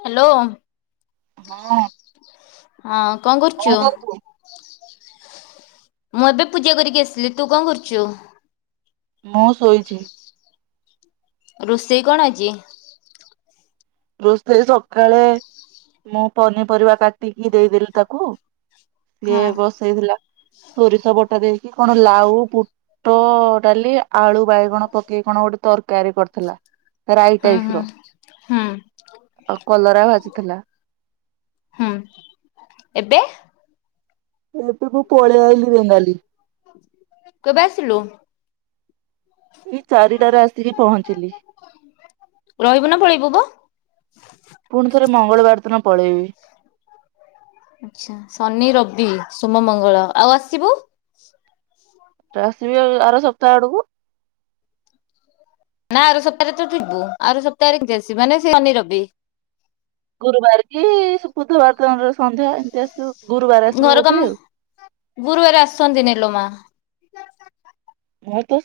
Hello. ହଁ ଅଁ। ହଁ କଣ କରୁଚୁ? କରୁଛୁ? ମୁଁ ଏବେ ପୂଜା କରିକି ଆସିଲି। ତୁ କଣ କରୁଚୁ? ମୁଁ ଶୋଇଛି। ରୋଷେଇ କଣ ଆଜି? ରୋଷେଇ ସକାଳେ ମୁଁ ପନିପରିବା କାଟିକି ଦେଇଦେଲି ତାକୁ। ହଁ ସିଏ ବସେଇଥିଲା ସୋରିଷ ବଟା ଦେଇକି କଣ ଲାଉ ଟ ଡାଲି ଆଳୁ ବାଇଗଣ ପକେଇକି କଣ ଗୋଟେ ତରକାରୀ କରିଥିଲା। ରାଇ ହୁଁ ଟାଇପ ହୁଁ ର ହୁଁ ଆଉ କଲରା ଭାଜିଥିଲା। ହୁଁ ଏବେ? ଏବେ ମୁ ପଳେଇଆଲିି ରେଙ୍ଗାଲି। କେବେ ଆସିଲୁ। ମୁଇଁ ଚାରିଟାରେ ଆସିକି ପହଞ୍ଚିଲି। ରହିବୁ ନା ପଳେଇବୁ ବ? ପୁଣି ଥରେ ମଙ୍ଗଳବାର ଦିନ ପଳେଇବି। ଆଛା, ଶନି ରବି ସୋମ ମଙ୍ଗଳ ଆଉ ଆସିବୁ। ଆସିବି ଆଉ ଆର ସପ୍ତାହ ଆଡକୁ। ନା ଆଉ ସପ୍ତାହରେ ତ ଥିବୁ ଆଉ ସପ୍ତାହରେ କେମିତି ଆସିବ ମାନେ ସେ ଶନି ରବି। ଗୁରୁବାର କି ବୁଧବାର ଦିନର ସନ୍ଧ୍ୟା ଏମିତି ଆସିବୁ ଗୁରୁବାର ଆସିବୁ ବୋଧେ ଆଉ। ଗୁରୁବାରେ ଆସନ୍ତିନି ଲୋ ମା। ହଁ ତ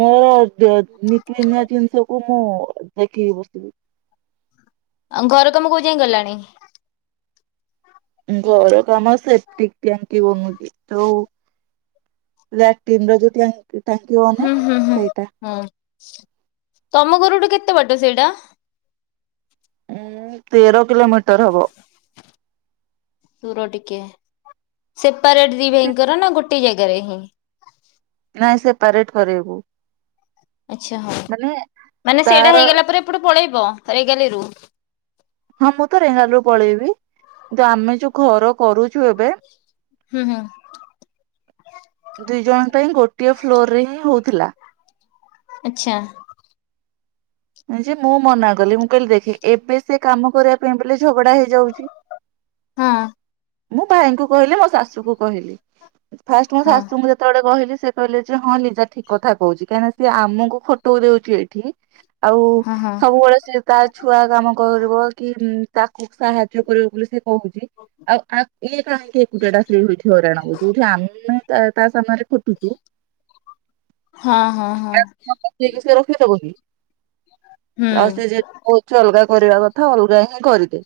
ମୋର ନିକ ନିିଆ ଜିନିଷକୁ ମୁଁ ଦେଖିକି ବସିବି। ଆଉ ଘର କାମ କୋଉ ଯାଇଁ ଗଲାଣି? ଘର କାମ ସେପ୍ଟିକ ଟ୍ୟାଙ୍କି ବନୁଛି ତଉ। ଲାଟିନ ର ଯଉ ଟାଙ୍କ। ସେ ଟାଙ୍କିବ ହୁଁ ହୁଁ ହୁଁ ହଁ ତମ ଘରୁଠୁ କେତେ ବାଟ ସେଇଟା? ଉଁ ତେର କିଲୋମିଟର ହବ। ସେପାରେଟ ଦି ଭାଇଙ୍କର ନା ଗୋ ଟେ ଜାଗାରେ ହିଁ। ନାଇଁ ସେପାରେଟ କରେଇବୁ? ଆଚ୍ଛା ହଁ ମାନେ ସେଇଟା ତାର ହେଇଗଲା ପରେ ଏପଟେ ପଳେଇବ ରେଗାଲି ରୁ। ହଁ ମୁଁ ତ ରେଙ୍ଗାଲରୁୁ ପଳେଇବି କିନ୍ତୁ ଆମେ ଯୋଉ ଘର କରୁଛୁ ଏବେ ହୁଁ ହୁଁ। ଦୁଇ ଜଣଙ୍କ ପାଇଁ ଗୋଟିଏ ଫ୍ଲୋର ରେ ହିଁ ହଉଥିଲା। ଆଛା। ଯେ ମୁଁ ମନା କଲି ମୁଁ କହିଲି ଦେଖି ଏବେ ସେ କାମ କରିବାକୁ ପେ ବୋଲେ ଝଗଡା ହେଇଯାଉଛି। ହଁ ମୁଁ ଭାଇଙ୍କୁ କହିଲି ମୋ ଶାଶୁ କ କହିଲି ଫାଷ୍ଟ ମୋ ହଁ ଶାଶୁଙ୍କୁ ଯେତେବେଳେ ଯେତେବେଳେ କହିଲି ସେ କହିଲେ ଯେ ହଁ ଲିଜା ଠିକ କଥା କହୁଛି କାହିଁକିନା ସି ଆମକୁ ଖଟଉଛି ଏଇଠି ଆଉ ହଁ ହଁ ସବୁବେଳେ ସିଏ ତା ଛୁଆ କାମ କରିବ କି ତାକୁ ସାହାଯ୍ୟ କରିବ ବୋଲି ସେ ହଉଛି ଆଉ ଆଉ ଇଏ କାହିଁକି ଏକୁଟିଆ ଟା ସେଇ ହଉଠି ହଇରାଣ ହଉ ଯୋଉଠି ଆମେ ତା ତା ସାମ୍ନାରେ ଖଟୁଛୁ। ହଁ ହଁ ହଁ। ମତେ ବି ସିଏ ରଖେଇ ଦବ କି? ହୁଁ। ଆଉ ସେ ଯେ କହୁଛି ଅଲଗା କରିବା କଥା ଅଲଗା ହିଁ କରିଦେ।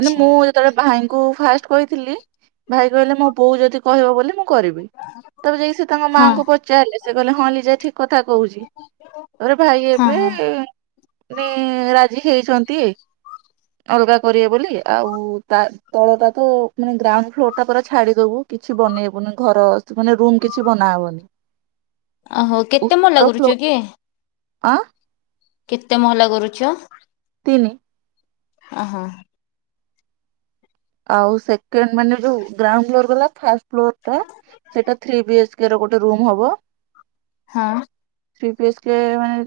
ମାନେ ମୁଁ ଯେତେବେଳେ ଭାଇଙ୍କୁ ଫାଷ୍ଟ କହିଥିଲି ଭାଇ କହିଲେ ମୋ ବୋଉ ଯଦି କହିବ ବୋଲି ମୁଁ କରିବି ତାପରେ ଯାଇ ସେ ତାଙ୍କ ହଁ ମାଆଙ୍କୁ ପଚ ଚାଲେ ସେ କହେ ହଁ ଲିଜା ଠିକ କଥା କହୁଛି। ତା ପରେ ଭାଇ ହଁ ଏବେ ହଁ ରେ ରାଜି ହେଇଛନ୍ତି। ଅଲଗା କରିବେ ବୋଲି ଆଉ ତା ତଳ ଟା ତ ମାନେ ଗ୍ରାଉଣ୍ଡ ଫ୍ଲୋର ଟା ପୁରା ଛାଡି ଦବୁ। କିଛି ବନେଇବୁନି ଘର ମାନେ ରୁମ କିଛି ବନା ହବନି। ଓହୋ କେତେ ମହଲା ଫ୍ଲୋ କରୁଛ କି? ଆଁ କେତେ ମହଲା କରୁଛ? ତିନି। ଆ ହ। ଆଉ ସେକଣ୍ଡ ମାନେ ଯୋଉ ଗ୍ରାଉଣ୍ଡ ଫ୍ଲୋର ଗଲା ଫାଷ୍ଟ ଫ୍ଲୋର ଟା। ସେଇଟା ଥ୍ରୀ ବି ଏଚ କେ ର ଗୋଟେ ରୁମ ହବ। ହଁ। ଥ୍ରି ବି ଏଚ କେ ମାନେ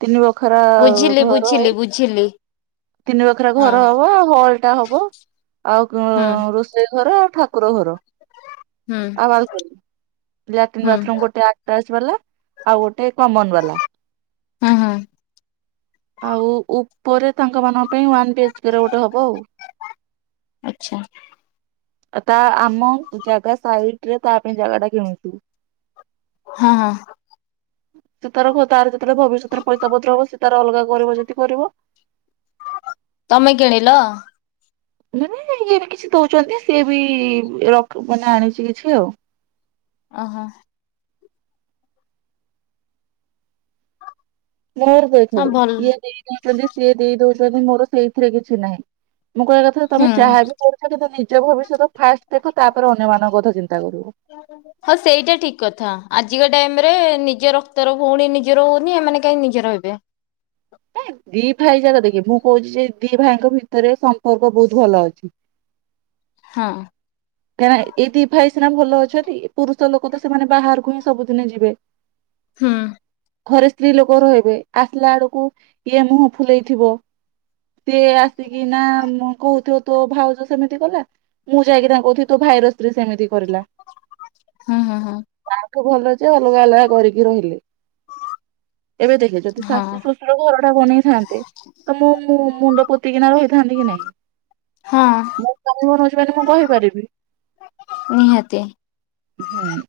ତିନି ବଖରା ଘର ଝିଲି ବୁଝିଲି। ତିନି ବଖରା ହଁ ଘର ହବ ଆଉ ହଲ ଟା ହବ ଆଉ ହୁଁ ଉ ରୋଷେ ସେଇ ଘର ଠାକୁର ଘର ହୁଁ ଆଉ ବାଲକୋନୀ ଲାଟିନ୍ ହୁଁ। ବାଥରୁମ୍ ଗୋଟେ ଆଟା ଟାଜ୍ ବାଲା ଆଉ ଗୋଟେ କମନ ବାଲା। ଓ ହଁ। ଆଉ ଉପରେ ତାଙ୍କ ମାନଙ୍କ ପାଇଁ ୱାନ ବି ଏଚ କେ ର ଗୋଟେ ହବ ଆଉ। ଆଛା। ତା ଆମ ଜାଗା ସାଇଡରେ ତା ପାଇଁ ଜାଗା ଟା କିଣୁଛୁ। ହଁ ହଁ। ସେ ତାର ଘ ତାର ଯେତେବେଳେ ଭବିଷ୍ୟତରେ ପଇସା ପତ୍ର ହବ ସେ ତାର ଅଲଗା କରିବ ଯଦି କରିବ। ତମେ କିଣିଲ? ନି ଇଏ ବି କିଛି ଦଉଛନ୍ତି ସିଏ ବି ର ମାନେ ଆଣିଛି କିଛି ଆଉ। ଓହୋ। ମୋର ଦେଖ ହଁ ଭଲ ଇଏ ଦେଇ ଦଉଛନ୍ତି ସିଏ ଦେଇ ଦଉଛନ୍ତି ମୋର ସେଇଥିରେ କିଛି ନାହିଁ। ମୁଁ କହିବା କଥା ହୁଁ ତମେ ଯହାବି କରୁଛ କିନ୍ତୁ ନିଜ ଭବିଷ୍ୟତ ଫାଷ୍ଟ ଦେଖ ତାପରେ ଅନ୍ୟମାନଙ୍କ କଥା ଚିନ୍ତା କରିବ। [unintelligible] ହଁ ସେଇଟା ଠିକ କଥା ଆଜିକା ଟାଇମ ରେ ନିଜ ରକ୍ତର ଭଉଣୀ ନିଜର ହଉନି, ଏମାନେ କାହିଁ ନିଜର ହେବେ? ନାଇଁ ଦି ଭାଇ ଯାକ ଦେଖେ ମୁଁ କହୁଛି ଯେ ଦି ଭାଇଙ୍କ ଭିତରେ ସମ୍ପର୍କ ବହୁତ ଭଲ ଅଛି। ହଁ। କାହିଁକିନା ଏଇ ଦି ଭାଇ ସିନା ଭଲ ଅଛନ୍ତି ପୁରୁଷ ଲୋକ ତ ସେମାନେ ବାହାରକୁ ହିଁ ସବୁଦିନ ଯିବେ। ହୁଁ। ଘରେ ସ୍ତ୍ରୀ ଲୋକ ରହିବେ। ଆସିଲା ବେଳକୁ ଇଏ ମୁହଁ ଫୁଲେଇଥିବ ସିଏ ଆସିକି ନା କହୁଥିବ ତୋ ଭାଉଜ ସେମିତି କଲା ମୁଁ ଯାଇକି ତାଙ୍କୁ କହୁଥିବି ତୋ ଭାଇର ସ୍ତ୍ରୀ ସେମିତି କରିଲା। ହୁଁ ହୁଁ ହୁଁ ତାଠୁ ଭଲ ଯେ ଅଲଗା ଅଲଗା କରିକି ରହିଲେ। ଏବେ ଦେଖେ ଯଦି ଶାଶୁ ହଁ। ଶଶୁର ଘର ଟା ବନେଇଥାନ୍ତେ ତ ମୁଁ ମୋ ମୁଣ୍ଡ ପୋତିକିନା ରହିଥାନ୍ତି କି ନାଇଁ? ହଁ ମୋ ସ୍ଵାମୀ ବନଉଛି ମାନେ ମୁଁ କହିପାରିବି। ନିହାତି। ହୁଁ।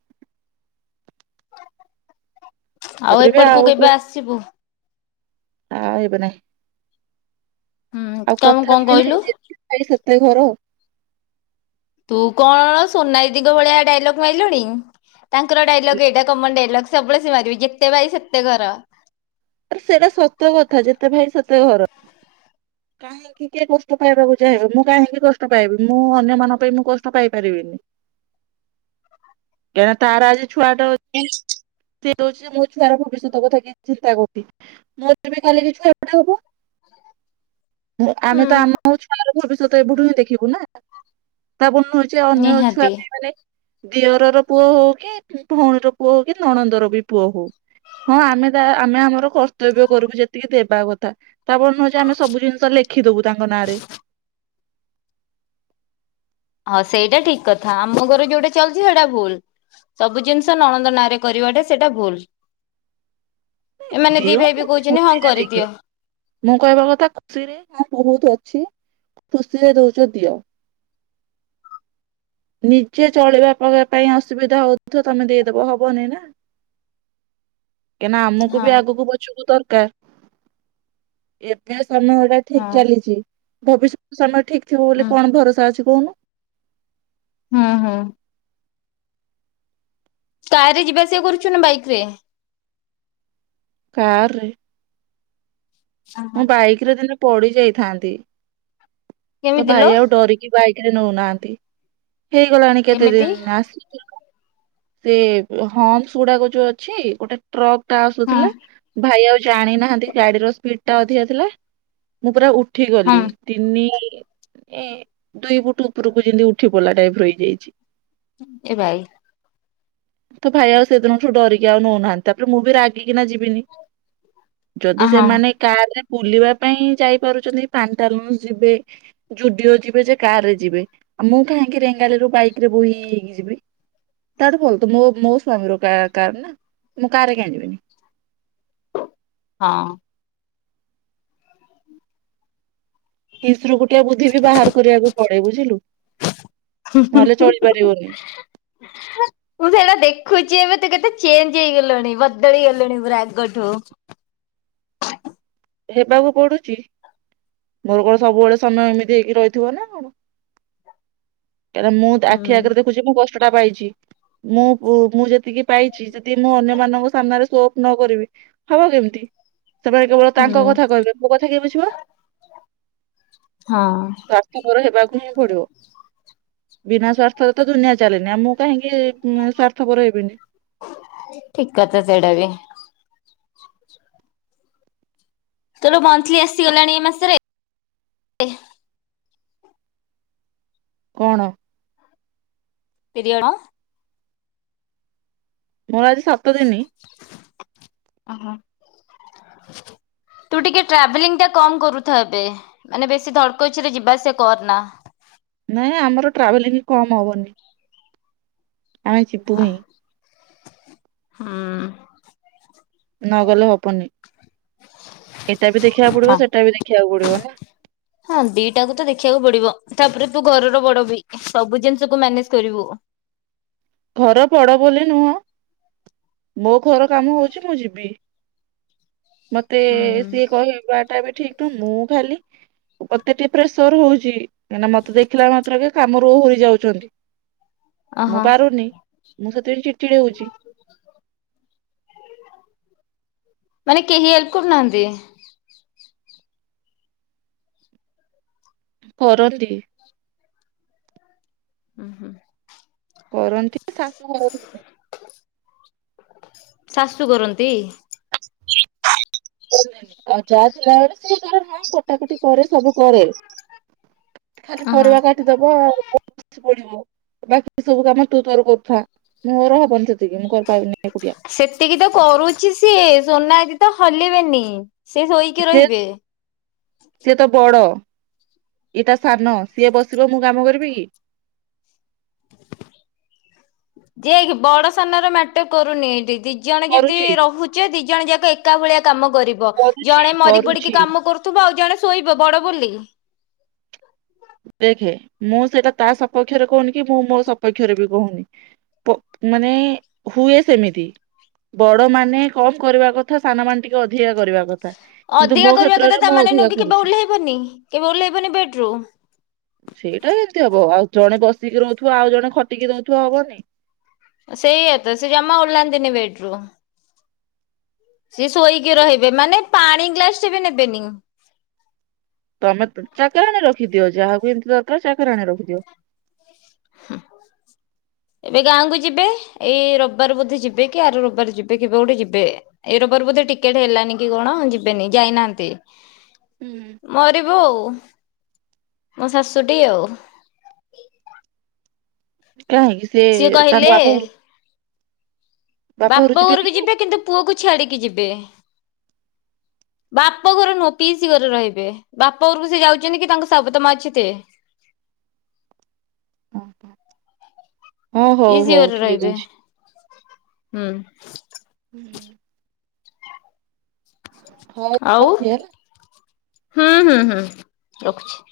ଆଉ ତାପରେ ବି ଏପଟକୁ କୋଉ କେବେ ଆସିବୁ? ଆଉ ଯିବି ନାହିଁ। ହୁଁ ଆଉ କଣ କଥା କଣ ରେ ବି କହିଲୁ ନାଇଁ ଯେତେ ଭାଇ ସେତେ ଘର। ତୁ କଣ ସୋନ ଦିଦିଙ୍କ ଭଳିଆ ଡାଇଲଗ୍ ମାରିଲୁଣି ତାଙ୍କର ଡାଇଲଗ୍ ଏଇଟା କମନ ଡାଇଲଗ୍। ସବୁବେଳେ ସିଏ ମାରିବେ, ଯେତେ ଭାଇ ସେତେ ଘର। ଆରେ ସେଇଟା ସତ କଥା ଯେତେ ଭାଇ ସେତେ ଘର। କାହିଁକି କିଏ କଷ୍ଟ ପାଇବାକୁ ଚାହିଁବ ମୁଁ କାହିଁକି କଷ୍ଟ ପାଇବି ମୁଁ ଅନ୍ୟମାନଙ୍କ ପାଇଁ ମୁଁ କଷ୍ଟ ପାଇ ପାରିବିନି। [inaudible] କାହିଁକିନା ତାର ଆଜି ଛୁଆଟେ ଅଛି ସେ କହୁଛି ହେ ମୋ ଛୁଆର ଭବିଷ୍ୟତ କଥା କିଛି ଚିନ୍ତା କରୁ ମୋ [unintelligible] କାଲି କି ଛୁଆପଟେ ହବ ଆମେ ତ ଆମ ଛୁଆମାନଙ୍କର ଭବିଷ୍ୟତ ଏବେଠୁ ହିଁ ଦେଖିବୁ ନା, ତା ବୋଲି ନୁହେଁ ସେ ଅନ୍ୟ ନିହାତି ଛୁଆ [unintelligible] ଦିଅରର ପୁଅ ହଉ କି ଭଉଣୀର ପୁଅ ହଉ କି ନଣନ୍ଦର ବି ପୁଅ ହଉ ହଁ ଆମେ ତା ଆମେ ଆମର କର୍ତ୍ତବ୍ୟ କରିବୁ ଯେତିକି ଦେବା କଥା ତାପରେ ନୁହଁ ଯେ ଆମେ ସବୁ ଜିନିଷ ଲେଖିଦବୁ ତାଙ୍କ ନାଁରେ। ହଁ ସେଇଟା ଠିକ କଥା ଆମ ଘରେ ଯୋଉଟା ଚାଲିଛି ସେଇଟା ଭୁଲ। ସବୁ ଜିନିଷ ନଣନ୍ଦ ନାଁରେ କରିବାଟା ସେଇଟା ଭୁଲ। ଏମାନେ ଦି ଭାଇ ଦିଅନ୍ତୁ ବି କହୁଛନ୍ତି ହଁ ଖୁସିରେ ଦେଖେ କରିଦିଅ। ମୁଁ କହିବା କଥା ଖୁସିରେ ହଁ ବହୁତ ଅଛି ଖୁସିରେ ଦଉଛ ଦିଅ। ନିଜେ ଚଳିବା ପାଇଁ ଅସୁବିଧା ହଉଥିବ ତମେ ଦେଇଦବ ହବନି ନା। [inaudible] କାହିଁକିନା ଆମକୁ ହଁ ବି ଆଗକୁ ବଛିବାକୁ ଦରକାର। ଏବେ ସମୟଟା ହଁ ଠିକ ଚାଲିଛି ଭବିଷ୍ୟତ ସମୟ ଠିକ ଥିବ ବୋଲି ହୁଁ କଣ ଭରସା ଅଛି କହୁନ। ହୁଁ ହୁଁ। କାରରେ ଯିବା ଆସିବା କରୁଛୁ ନା ବାଇକରେ? କାରରେ। ମୁଁ ବାଇକରେ ଦିନେ ପଡ଼ି ଯାଇଥାନ୍ତି। ତୋ କେମିତି ଭାଇ ଲୋ ଆଉ ଡରିକି ବାଇକରେ ନେଉନାହାନ୍ତି। ହେଇଗଲାଣି କେତେ କେମିତି ଦିନ ଆସିକି ସେ ହମ୍ପସ ଗୁଡ଼ାକ ଯୋଉ ଅଛି, ଗୋଟେ ଟ୍ରକ୍ ହଁ ଆସୁଥିଲା ଭାଇ ଆଉ ଜାଣିନାହାନ୍ତି ଗାଡ଼ିର ସ୍ପିଡଟା ଅଧିକ ଥିଲା। ମୁଁ ପୁରା ଉଠି ହଁ ଗଲି ତିନି ଏ ଦୁଇ ଫୁଟ ଉପରକୁ ଯେମିତି ଉଠି ପଡିଲା ଟାଇପର ହେଇଯାଇଛି। ଏ ଭାଇ। ତୋ ଭାଇ ଆଉ ସେଦିନଠୁ ଡରିକି ଆଉ ନଉନାହାନ୍ତି ତାପରେ ମୁଁ ବି ରାଗିକିନା ଯିବିନି। ଯଦି ହଁ ସେମାନେ କାରରେ ବୁଲିବା ପାଇଁ ଯାଇପାରୁଛନ୍ତି ପାଣ୍ଟାଲୁନ ଯିବେ ଯୁଡିଓ ଯିବେ ଯେ କାରରେ ଯିବେ। ଆଉ ମୁଁ କାହିଁକି ରେଙ୍ଗାଲିରୁ ବାଇକିରେ ବୋହି ହେଇକି ଯିବି ତାଠୁ ଭୋଉନ୍ତୁ ମୋ ମୋ ସ୍ଵାମୀର କାର କାରନା ମୁଁ କାରରେ କାଇଁ ଯିବିନି। ହଁ। ହିଂସ୍ରୁ ଗୁଟିଏ ବୁଦ୍ଧି ବି ବାହାର କରିବାକୁ ପଡେ ବୁଝିଲୁ। [inaudible] ମୁଁ ନହେଲେ ଚଳିପାରିବନି ସେଇରା ଦେଖୁଚି ଏବେ ତୁ କେତେ ଚେଞ୍ଜ ହେଇଗଲୁଣି ବଦଳି ଗଲୁଣି ପୁରା ଆଗଠୁ। ହେବାକୁ ପୋଡୁଚି ମୋର କଣ ସବୁବେଳେ ସମୟ ଏମିତି ହେଇକି ରହିଥିବ ନା ଙ୍କ [inaudible] କାହିଁକି ନା ମୁଁ ହୁଁ ଆଖି ଆଗରେ ଦେଖୁଛି ମୁଁ କଷ୍ଟଟା ପାଇଚି। ମୁଁ ମୁଁ ଯେତିକି ପାଇଚି ଯଦି ମୁଁ ଅନ୍ୟମାନଙ୍କ ସାମ୍ନାରେ ସୋଅପ ନ କରିବି ହବ କେମତି ସେମାନେ କେବଳ ହୁଁ ତାଙ୍କ କଥା କହିବେ ମୋ କଥା କିଏ ବୁଝିବ ହଁ। ସ୍ୱାର୍ଥପର ହେବାକୁ ହିଁ ପଡିବ। ବିନା ସ୍ଵାର୍ଥରେ ତ ଦୁନିଆ ଚାଲେନି ଆଉ ମୁଁ କାହିଁକି ଉଁ ସ୍ଵାର୍ଥପର ହେବିନି। ଠିକ କଥା ସେଇଟା ବି। ତର ମନ୍ଥଲି ଆସିଗଲାଣି ଏଇ ମାସରେ ଏ କଣ? ପିରିଅଡ ମୋର ଆଜି ସାତ ଦିନ। ଅହ। ତୁ ଟିକେ ଟ୍ରାଭେଲିଂ ଟା କମ୍ କରୁଥା ଏବେ ମାନେ ବେଶୀ ଧଡ଼କଚରେ ଯିବା ଆସିବା କରନା। ନାଇଁ ଆମର ଟ୍ରାଭେଲିଂ କମ ହବନି ଆମେ ଯିବୁ ହଁ ହିଁ। ହୁଁ। ନ ଗଲେ ହବନି ଏଇଟା ବି ଦେଖିବାକୁ ପଡିବ ହଁ। ସେଟା ବି ଦେଖିବାକୁ ପଡିବ ନା। ହଁ ଦିଟାକୁ ତ ଦେଖିବାକୁ ପଡିବ ତାପରେ ତୁ ଘରର ବଡ ବି ସବୁ ଜିନିଷକୁୁ ମ୍ୟାନେଜ କରିବୁ। ଘର ବଡ ବୋଲି ନୁହଁ ମୋ ଘର କାମ ହଉଚି ମୁଁ ଯିବି। ମତେ ହୁଁ ହୁଁ। ସିଏ କହିବାଟା ବି ଠିକ। ମୁଁ ଖାଲି ମୋତେ ଟିକେ ପ୍ରେସର ହଉଚି କାହିଁକିନା ମତେ ଦେଖିଲା ମାତ୍ରକେ କାମରୁ ଓହୁରି ଯାଉଚନ୍ତି। ଓହୋ ପାରୁନି ମୁଁ ସେଥିପାଇଁ ଚିଡ ଚିଡ ହଉଚି। ମାନେ କେହି ହେଲ୍ପ କରୁନାହାନ୍ତି କରନ୍ତି। ଉଁ ହୁଁ। କରନ୍ତି ନା ଶାଶୁ [unintelligible] ଶାଶୁ କରନ୍ତି ଆଉ ଯା ଥିଲାବେଳେ ସେ ତାର ହଁ କଟା କଟି କରେ ସବୁ କରେ। ଖାଲି ଓହୋ। ପରିବା କାଟିଦବ ଆଉ [unintelligible] ପଡିବ। ବାକି ସବୁ କାମ ତୁ ତୋର କରୁଥା ମୋର ହବନି ସେତିକି ମୁଁ କରପାରିବିନି। ସେତିକି ତ କରୁଚି ସିଏ ସୋନା ଦିଦି ତ ହଲିବେନି। ସେ ଶୋଇକି ସେ ରହିବେ। ସିଏ ତ ବଡ ଇଟା ସାନ ସିଏ ବସିବ ମୁଁ କାମ କରିବି କି ଯିଏକି ବଡ ସାନ ର ମ୍ୟାଟର କରୁନି ଏଇଟି। ଜଣେ ଯଦି କରୁଛି ରହୁଚି ଦି ଜଣ ଯାକ ଏକା ଭଳିଆ କାମ କରିବ କରୁଛି ଜଣେ ମରି ପଡିକି କରୁଛି କାମ କରୁ ଥୁବ ଆଉ ଜଣେ ଶୋଇବ ବଡ ବୋଲି ଦେଖେ ମୁଁ ସେଇଟା ତା ସପକ୍ଷରେ କହୁନି କି ମୁଁ ମୋ ସପକ୍ଷରେ ବି କହୁନି। ପ ମାନେ ହୁଏ ସେମିତି। ବଡ ମାନେ କମ କରିବା କଥା ସାନ ମାନ ଟିକେ ଅଧିକା କରିବା। କିନ୍ତୁ ମୋ କ୍ଷେତ୍ରରେ ମୁଁ ଅଧିକା କରୁଛି। ି କେବେ ଓ୍ଲେଇବନି ବେଡ ରୁମ୍ ସେଇଟା ଏମତି ହବ ଆଉ ଜଣେ ବସିକି ରହୁଥିବା ଆଉ ଜଣେ ଖଟିକି ରଉଥିବା ହବନି ସେଇଆ ତ ସେ ଜମା ଓହ୍ଲାନ୍ତିନି ବେଟରୁ ସି ଶୋଇକି ରହିବେ ମାନେ ପାଣି ଗ୍ଲାସ ଟବେ ନେବେନି। ତମେ ଚାକରରାଣଣି ରଖିଦିଅ ଯାହାକୁ ଏମିତି ଦରକାର ଚାକରହାଣଣି ରଖିଦିଅ। ହଁ। ଏବେ ଗାଁ କ ଯିବେ ଏଇ ରବିବାର ବୋଧେ ଯିବେ କି ଆରୁ ରବିବାର ଯିବେ କିବେ ଗୋଟେ ଯିବେ। ଏ ରବର ବୋଧେ ଟିକେଟ ହେଲାନି କି କଣ ଯିବେନି ଯାଇନାହାନ୍ତି। ହୁଁ। ମରିବୁ ଆଉ ମୋ ଶାଶୁଟି ଆଉ କାହିଁକି ସେ ସିଏ ତାଙ୍କ କହିଲେ ବାପ ଘର ବାପା ଯିବେନି ଘରକୁ କି? ଯିବେ କିନ୍ତୁ ପୁଅ କ ଛାଡିକି ଯିବେ। ବାପା ଘର ନୁହଁ ପିଇସି ଘରେ ରହିବେ ବାପ ଘରକୁ ସେ ଯାଉଛନ୍ତି କି ତାଙ୍କ ସାାବୁତା ମା ଅଛି ସେ ହଁ ହଉ ପିଇସି ହଉ ଘରେ ଠିକ ରହିବେ। ଅଛି। ହୁଁ। ହୁଁ। ହଉ ଆଉ ରଖେ ହେଲା। ହୁଁ ହୁଁ ହୁଁ ରଖୁଛି।